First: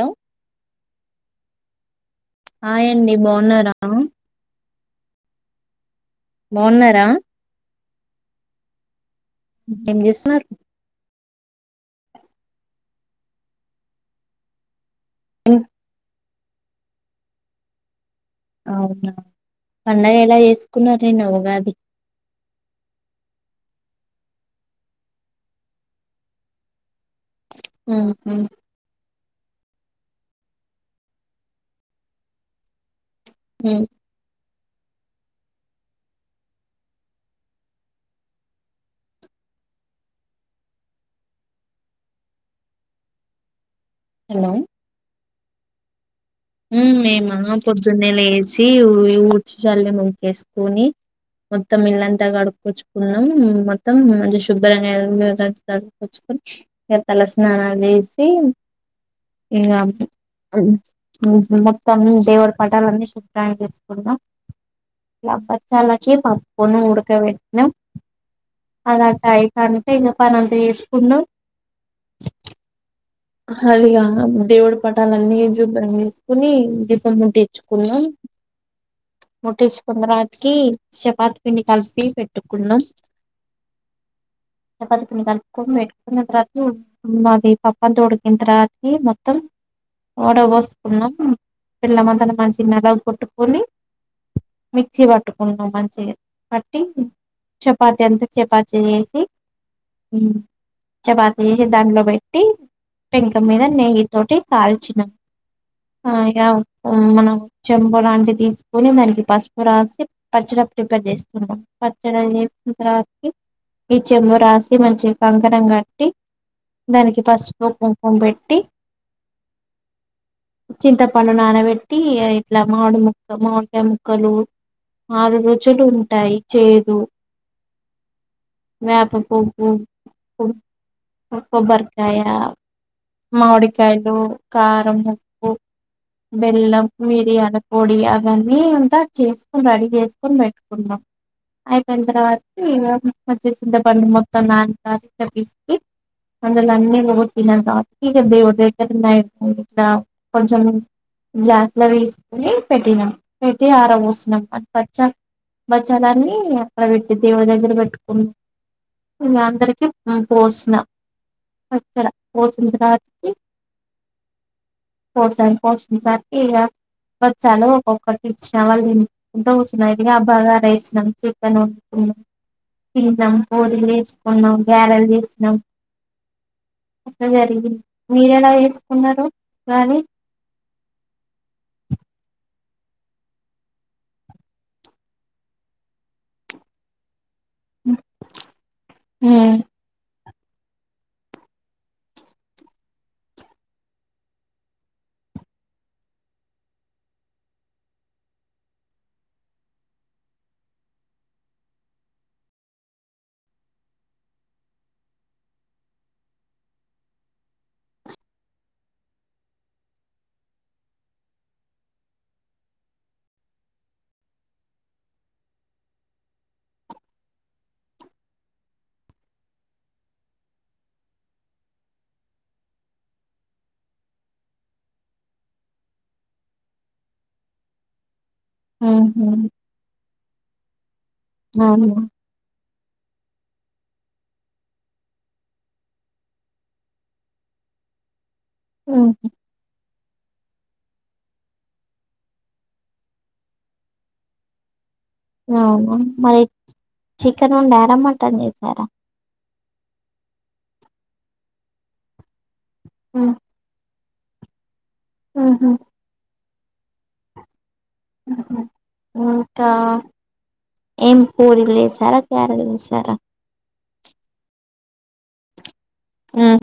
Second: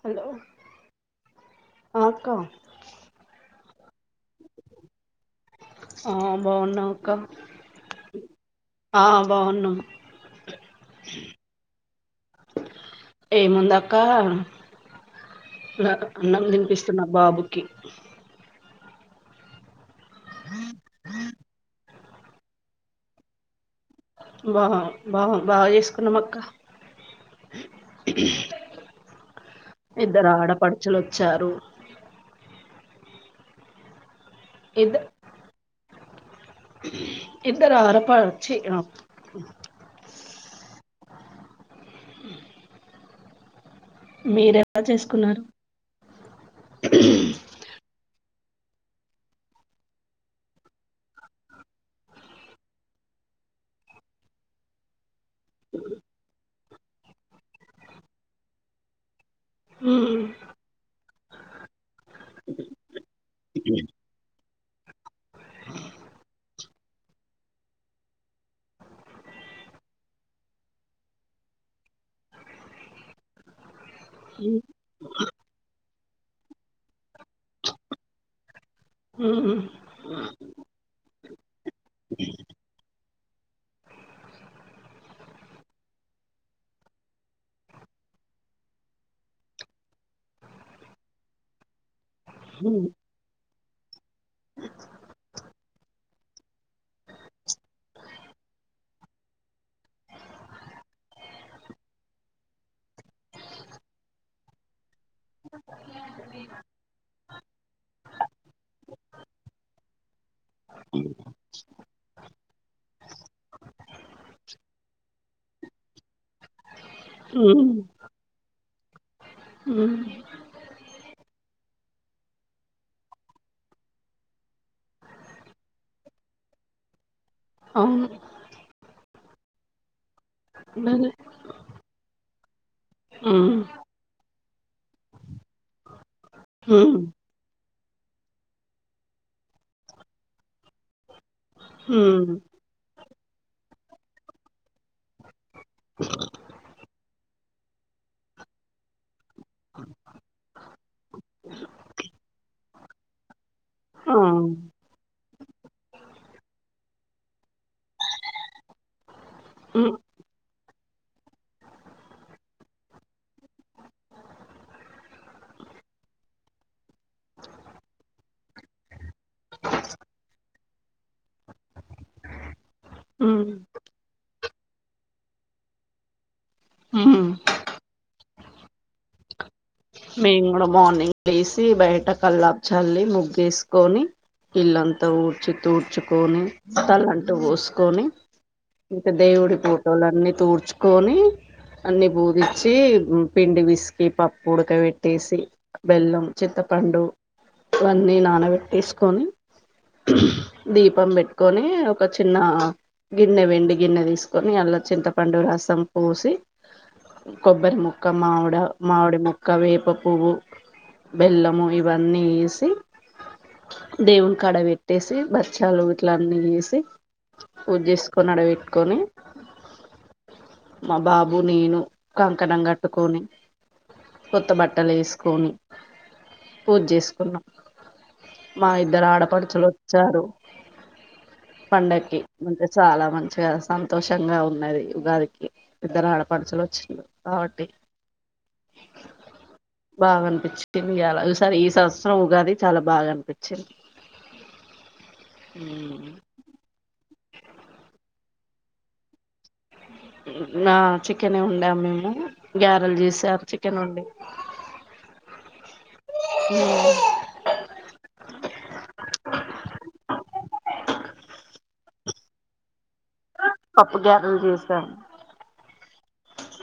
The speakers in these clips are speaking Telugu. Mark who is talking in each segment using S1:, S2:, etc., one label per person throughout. S1: హలో ఆ అక్క
S2: హాయ్ అండి. బావున్నారా? అ
S1: ఆ బావున్నాం
S2: బాగున్నారా
S1: అక్క. ఆ బావున్నాం.
S2: ఏం చేస్తున్నారు
S1: ఏముందక్కా. లా అన్నం తినిపిస్తున్న బాబుకి.
S2: అవునా. పండగ ఎలా చేసుకున్నరు నిన్నా ఉగాది.
S1: బా బా బాగా చేసుకున్నామక్కా.
S2: ఉ ఉ
S1: ఇద్దరు ఆడపడుచులు వచ్చారు.
S2: ఉమ్
S1: ఇద్ హ్ ఇద్దరు ఆరపర చి హ అ మీరు ఎలా చేసుకున్నారు?
S2: హ్ మేమా పొద్దున్నే లే సి ఊడ్చి చల్లి ముగ్గేసుకొని, మొత్తం ఇల్లంతా కడుక్కొచ్చుకున్నాం. మొత్తం మంచి శుభ్రంగా ఆ [inaudible] చ్చుకొని ఇగ తల స్నానాలు చేసి ఇగా
S1: ఉమ్,
S2: హ్ మొత్తం దేవుడి పటాలన్నీ శుభ్రం చేసుకున్నాం. ఇగ బచ్చాలకి పప్పు పూర్ణం ఉడక పెట్టినం. అది అటు అయింతాంటే ఇగా పనంతా చేసుకున్నాం. హ అదిగా
S1: ఉమ్,
S2: దేవుడు పటాలన్ని శుభ్రం చేసి సుకుని దీపం ముట్టిచ్చుకున్నాం. ముట్టించు కున్న తర్వాతకి చెపాత్ పిండి కలిపి పెట్టుకున్నం. చపాతి పిండి కలుపుకొని పెట్టుకున్న తర్వత హ్ అది ప పంతోడికింత రాతి మొత్తం ఓడ పోసుకున్నాం బెల్లం అన్ అలా మంచిగా
S1: ఉమ్,
S2: నలా కొట్టుకొని మిక్సీ పట్టుకున్నా మంచినే పట్టి చపాతి అంతా చపాతి చేసి చపాతి చేసి దానిట్లో పెట్టి పెంక మీద నెయ్యి తోటి కాల్చినం ఆ ఇగా మనం చెంప లాంటి తీసుకోని మల్లి పసుపు రాసి పచ్చడ ప్రిపేర్ చేస్తున్నాం. పచ్చడ చేసిన తర్వాతకి ఈ చెంబు రాసి మంచిగా కంకణం గటి దానికి
S1: ఉమ్,
S2: పసూప్ ఓ పెట్టి టి
S1: ఉమ్,
S2: చింత పండున్నానవెట్ టి ఇట్లా మాడు ముక్క మామిడికాయ ముక్కలు ఆరు రుచులు ఉంటాయి. చేదు
S1: అవును
S2: వేప పోపూ పూ
S1: బలే
S2: కోబ్బరకాయ
S1: ఆ
S2: మామిడి కాయలు కారము ఉప్, బెల్లం, మిరియాల్ పొడి అవన్నీ అంతా చేసుకోని రెడీ చేసుకోని పెట్టుకుంన్నాం. అయిపోయిన తర్వాత ఇంగ పచ్చసింత పండు మొత్తం నానీ తర్వాత పిస్కి అందులోన్నీ రూస్ [unintelligible] ఇట్లా కొంచెం గ్లాస్ లో వేసుకోని పెటిిన్నాం పెట్టి ఆర పోసినం. అట్ పచ్చక్ బచ్చాలని అక్కడ పెట్టి దేవుడి దగ్గర పెట్టుకుం ఇంగ అందరికీ
S1: ఉమ్,
S2: పోసిన అక్కడ పోసినతర్వాతకి పోషం పోసినతర్తికి ఇగా బచ్చాలు ఒక్కొక్కరికీ ఇచ్చిన‌ వాళ్ళు తిం కుంటూ కూస్సున్నారు ఇగ ఆ భాగారా రైస్ స్నం చికెన్ వండుకున్నాం. తిన్నాం
S1: ఉమ్,
S2: పూరీలు చేసుకున్నాం యారల్ చేసినం అట్ల
S1: ఉమ్.
S2: జరిగింది మీరెలా చేసు కున్నారు
S1: మేము కూడా మార్నింగ్ లేసి బయట కల్లాప్ చల్లి ముగ్గేసుకొని ఇల్లంతా ఊడ్చి తూడ్చుకొని తలం టు
S2: ఉమ్
S1: పోసుకొని ఇకా దేవుడి ఫోటోలన్నీ తుడ్చుకొని అన్ని పూగీచ్చి పిండి విసికీ ప ప్పు ఉడకపెట్టేసి బెల్లం చింతపండు ఇవన్నీ నానబెట్టేసుకొని దీపం పెట్టుకొని ఒక చిన్నగిన్నె వెండిగిన్నె తీసుకొని అందుల చింతపండు రసం పోసి కొబ్బరి ముక్క మామిడ మామిడి ము క్క వేప పువ్వు బెల్లము ఇవన్నీ వేసి దేవునికాడ పెట్టేసి బచ్చాలు ఇట్ల అన్నీ చేసి పూజ చేసుకొని అడబెట్టుకొని మా బాబు నేను కంకణం కట్టుకొని కొత్త బట్టలు ఎసుకొని పూజ చేసుకున్నాం మా ఇద్దరు
S2: ఉహు
S1: ఆడపడుచులు వచ్చారు
S2: అవునా
S1: పండకి చాలా మంచిగా సంతోషంగా ఉన్నది ఉగాదికి ఇద్దరు ఆడపడుచులు వచ్చినారు కాబట్టి
S2: హ్మ్ హు
S1: బాగా అనిపించింది ఇయాల ఇసారి ఈ సంవత్సరం ఉగాది చాలా బాగా అనిపించింది
S2: అవునా మరి చికెన్ వండ్యరా మ టన్ చేశారా
S1: ఆ చికెన్నే వండ్యం మేము గ్యారెల్ చేసారు చికెన్ వండి
S2: హ్మ్ హ్మ్
S1: హ్మ్
S2: ఇంకా ఎంపూరిలు చేసేరా గారెలు చేశారా
S1: పప్పు గ్యారెలు చేసాం
S2: హ్మ్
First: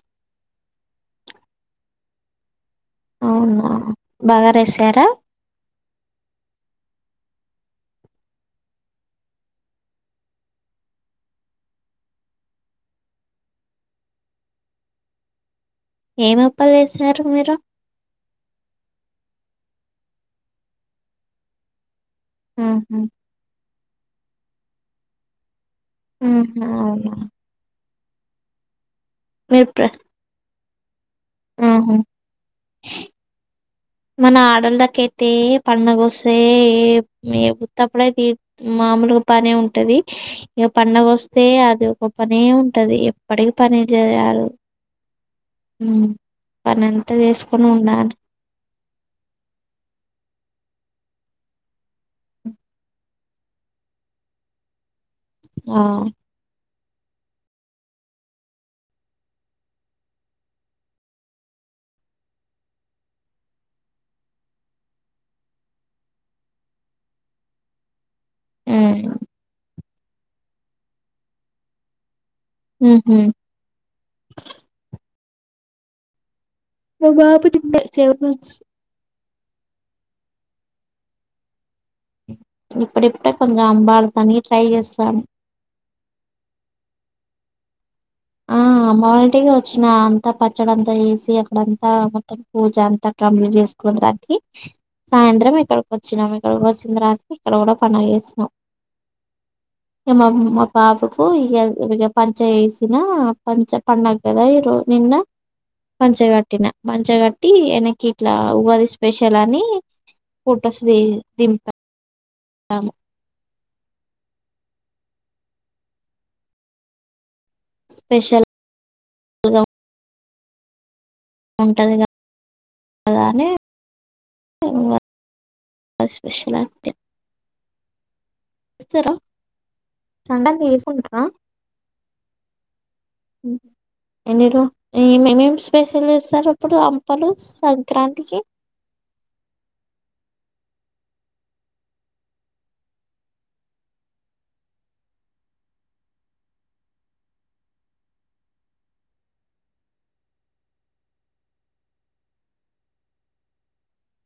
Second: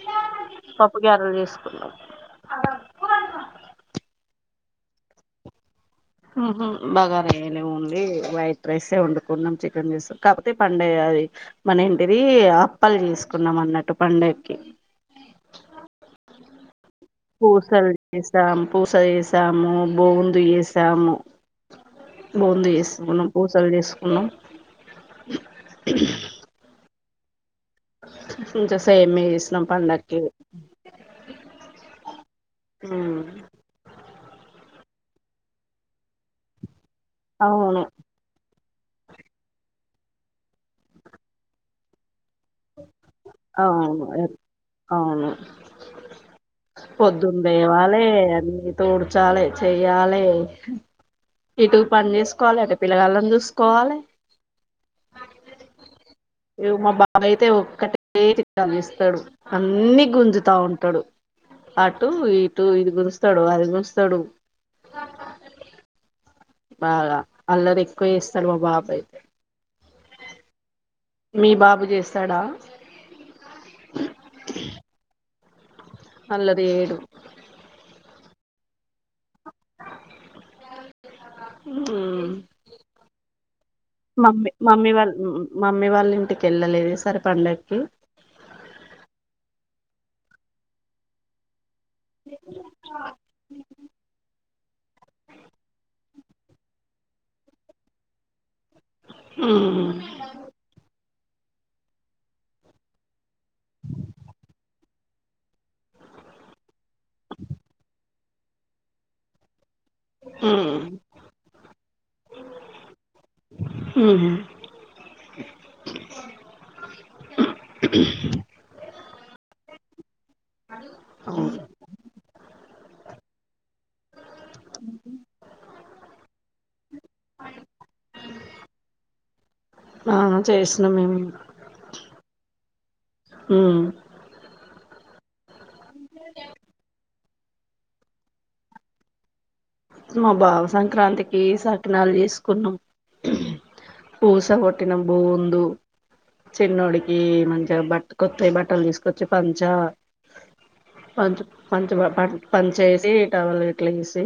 S1: పప్పు గారెలు చేసుకున్నాం
S2: అవునా బాగరేశారా
S1: బగారయనే ఓన్లీ వైట్ రైసే వండుకున్నాం చికెన్ చేశాం కాకపోతే పండగ అది మన ఇంటిది అప్పలు చేసుకున్నాం అన్నట్టు పండగకి
S2: ఏంఅప్పాలి చెసు
S1: పూసలు చేసాం పూసచేశా శాం బొగుందు చేశాము బూందు
S2: ఉహు
S1: చేసుకున్నాం పూసలు చేసుకున్నాం
S2: ఆ అవునా
S1: ంతస్త సేమి ఇసలం
S2: మీరు ప్ర
S1: పండకి
S2: ఉహు
S1: అ
S2: మన ఆడళ్ళకయితే పండగొస్తే మే
S1: అవును
S2: పుత్తపుడే తీ మామూలుగా పనే ఉంటది ఇక పండగ వస్తే అది ఒక పనే ఉంటది ఎప్పటికి పనే
S1: అవును
S2: చేయాల
S1: పొద్దున్ లేవాలే అన్ని తోడుచాలే చెయాలే ఇటు పని చేసుకోవాలె అటు పిల్లగాళ్ళని చూసుకోవాలే
S2: ఆ
S1: ఏ మా బాబ అయితే ఒక్కటే చది ఇస్తాడు అన్ని గుంజుతా ఉంటడు అటు ఇటు ఇది గుంజుస్తాడు అది గుస్తడు బాగ అల్లరి ఎక్కవ చేస్తడు మా బాబు
S2: ఉమ్
S1: అయితే మీ బాబు చేస్ స్థడ
S2: ఉహు. మ బాబు తిన్న చేపలు స్
S1: ఉమ్
S2: ఇప్పుడిప్పుడే కొంచెం అంబాడతానికి
S1: మమ్మీ
S2: ట్రై
S1: మమ్మీ వాళ్ళ
S2: చేస్తాను
S1: మమ్మీ వాళ్ళ ఇంటికి వెళ్ళలేదు ఇ సర్ పండక్కి
S2: ఆ అమ్మ వాళంటికి వచ్చినా అంత పచ్చడంత ఎసి అక్కడంతా మొత్తం పూజ అంతా కంప్లీట్ చేసుకుని వర్కీ సాయంత్రం ఇక్కడొక్ వచ్చినాం ఇక్కడ వచ్చిన తర్వాత ఇక్కడ కూడ పనుల్ చేసిన
S1: మ్మ్
S2: ఎమ మా పాపుకు కు ఇ ఇవ పంచ ఎస్ దునా పంచ పండగ్ గద ఇరో నిన్న పంచగట్టిన పన్చగట్టి వెనకి ఇట్ల ఉగాది స్పెషల్ అని ఫోటోస్ ది దింప
S1: ఉమ్మ్
S2: స్పెషల్ గా
S1: అ
S2: ఉంటది క అదని ఇంగ స్పెషల్
S1: ఆ
S2: పండగ
S1: చేసినాం మేము
S2: చేసుకుంటారా
S1: మ్మ్
S2: ఎన్నీ రో ఈ మేమేం స్పెషల్ ఇస్తారు అప్పుడు అం పలు సంక్రాంతికి
S1: మా బావ సంక్రాంతికి సకినాలు చేసుకున్నాం పూస కొట్టిన బొందు చిన్నోడికి మంచిగా బట్ట కొత్త బట్టలు తీసుకొచ్చి పంచ పంచ పంచ పంచ వేసి ఈటవలు ఇట్లా వేసి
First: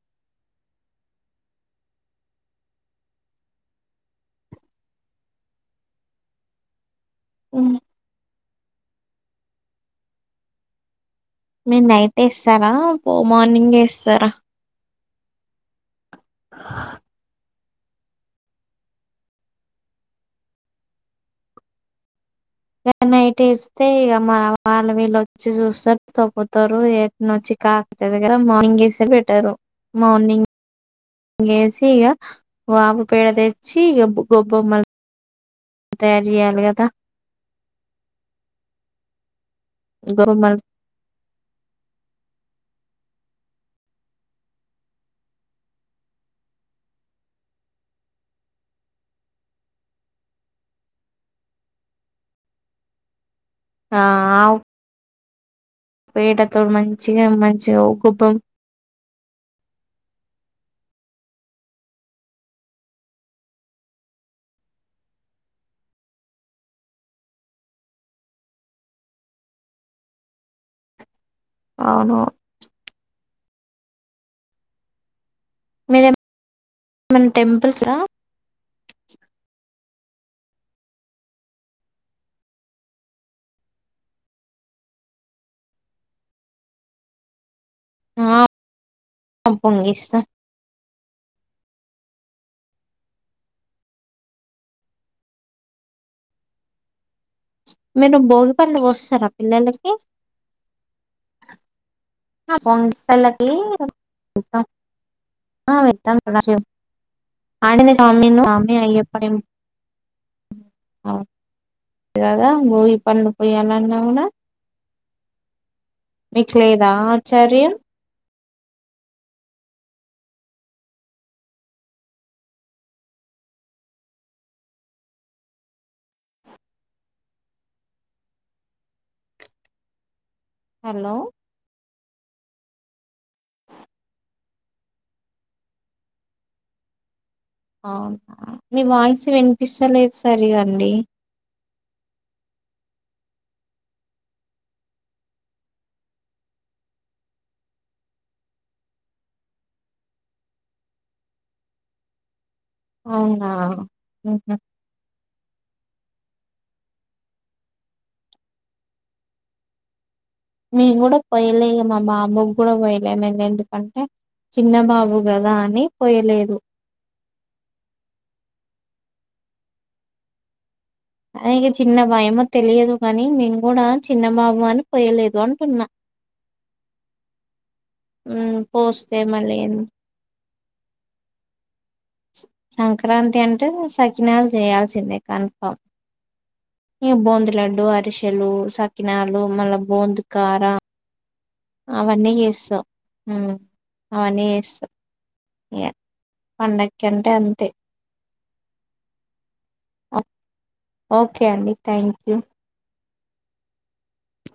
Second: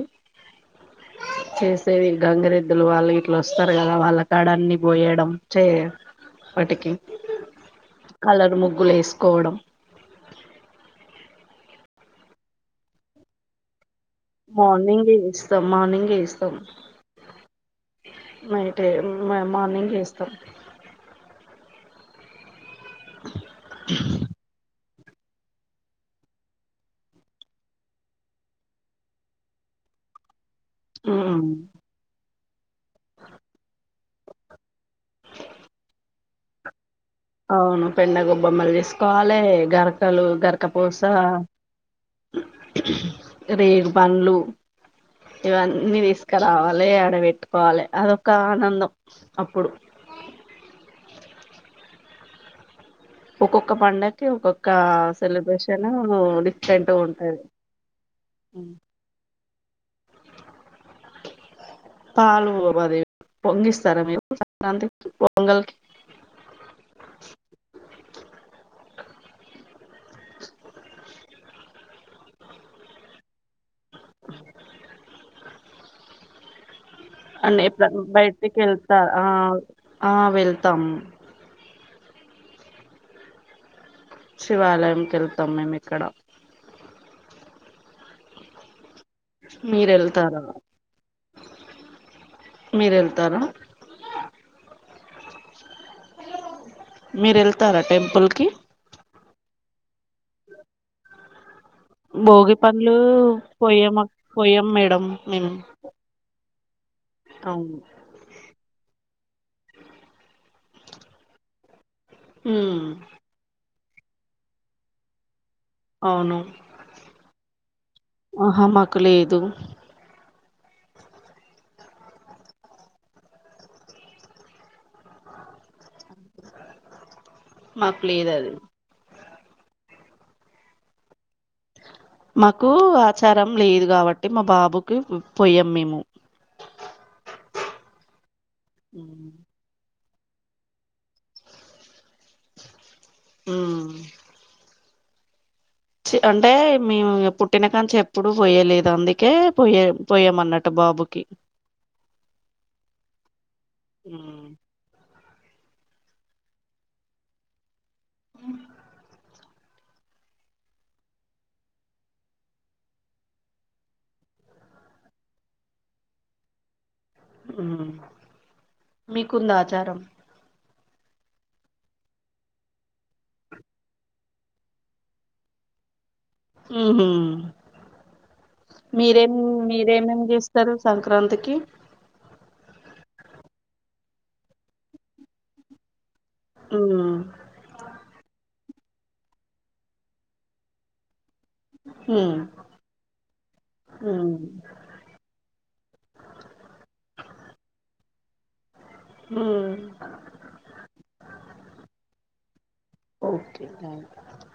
S1: చేసేవి గంగరెద్దులు వాళ్ళు ఇట్లా వస్తారు కదా వాళ్ళ కాడ అన్ని పోయడం చేయ వాటికి
S2: ఉ
S1: కలర్ ముగ్గులు ఎసుకోవడం
S2: మీరు నైట్ ఎస్తారా పో మార్నింగ్ వేస్
S1: మార్నింగ్ [unintelligible] [unintelligible] మార్నింగ్ ఎస్తం నైట్ మార్నింగ్ ఎస్తాం
S2: నైట్ ఎస్తే ఇక మన వీళ్ళ వచ్చి చూస్త తోకుతారు ఏను వచ్చి కాకగర మార్నింగ్ వేస్తే పెట్టారు మార్నింగ్ ఏసి ఇగ ఆవు పేడ తెచ్చి ఈగ గొబ్బొమ్మల్ [unintelligible]
S1: అవును పెండ గోబ్బొమ్మలు చేసుకోవాలే గరకలు
S2: గొబ్బొమ్మలు
S1: గరకపూస రేగు పండ్లు ఇవన్నీ తీసుకురావాలి అడబెట్టుకోవాలి అదొక ఆనందం అప్పుడు ఒక్కొక్క పండకి ఒక్కొక్క సెలబ్ర
S2: వేటతోడు మంచిగా మంచిగా [unintelligible]
S1: పాలుబదేవి పొంగిస్తారా మీరు సంక్రాంతికి పొంగల్కి
S2: అవును మీరేం
S1: అన్న ఎప్పుడన్నా బయటకి వెళ్తా ఆ ఆ వెళ్తాం శివాలయంకి వెళ్తాం మేము ఇక్కడ
S2: ఆ
S1: మీర
S2: పొంగిస్తా
S1: వెళ్తార మీరు వెళ్తార
S2: మీరు భోగి పళ్లు పోస్తార పిలలకి
S1: భోగి పండ్లు పోయాం పోయాం మేడం మేము అవును
S2: ఆంజనేయస్వామి [unintelligible] [unintelligible] కథ
S1: ఉమ్
S2: బోగి పండ్లు పోయాలన్న అవునా
S1: అవును
S2: చరే
S1: ఆహ మాకు లేదు మాకులు ఏద అది
S2: హలో
S1: మాకు ఆచారం లేదు కాబట్టి మా బాబుకి పోయాం మేము
S2: అవును మీ వాయిస్ వినిపిించలేదు సరి అండి
S1: ఆ అంటే మేము పుట్టిన కాంచి ఎప్పుడు పోయలేదు అందుకే పోయే పోయామ అన్నట్టు బాబుకి
S2: అ
S1: ఉమ్ అ
S2: మేము కూడా పోయలేదు మా బాబుకి కూడా పోయలేము ఎందుకంటే చిన్న బాబు కదా అని పోయలేదు
S1: మీకుంద ఆచారం
S2: ఆయనికి చిన్న భయమో తెలియదు కాగానీ మేను కూడా చిన్నబాబు అని పోయలేదు అంటున్నా
S1: హ హ
S2: హ్మ్. పోస్తే
S1: మీరేం
S2: మళ్ళీ ఏం-
S1: మీరేమేం చే సర్వ సంక్రాంతికి
S2: సంక్రాంతి అంటే సకినాలు చేయాల్సిందే కన్ఫామ్ ఇ
S1: ఉమ్
S2: బోంద్ లడ్డు అరిశెలు సక్క కాకినాలు మళ్ళ బోందు కార అవన్నీ
S1: ఉమ్
S2: చేస్తాం
S1: ఉమ్
S2: అవన్నీ చేస్తాం పండకి అంటే అంతే
S1: ఉమ్
S2: ఓకే అండి థ్యాంక్ యూ
S1: ఓకే థ్యాంక్ ూ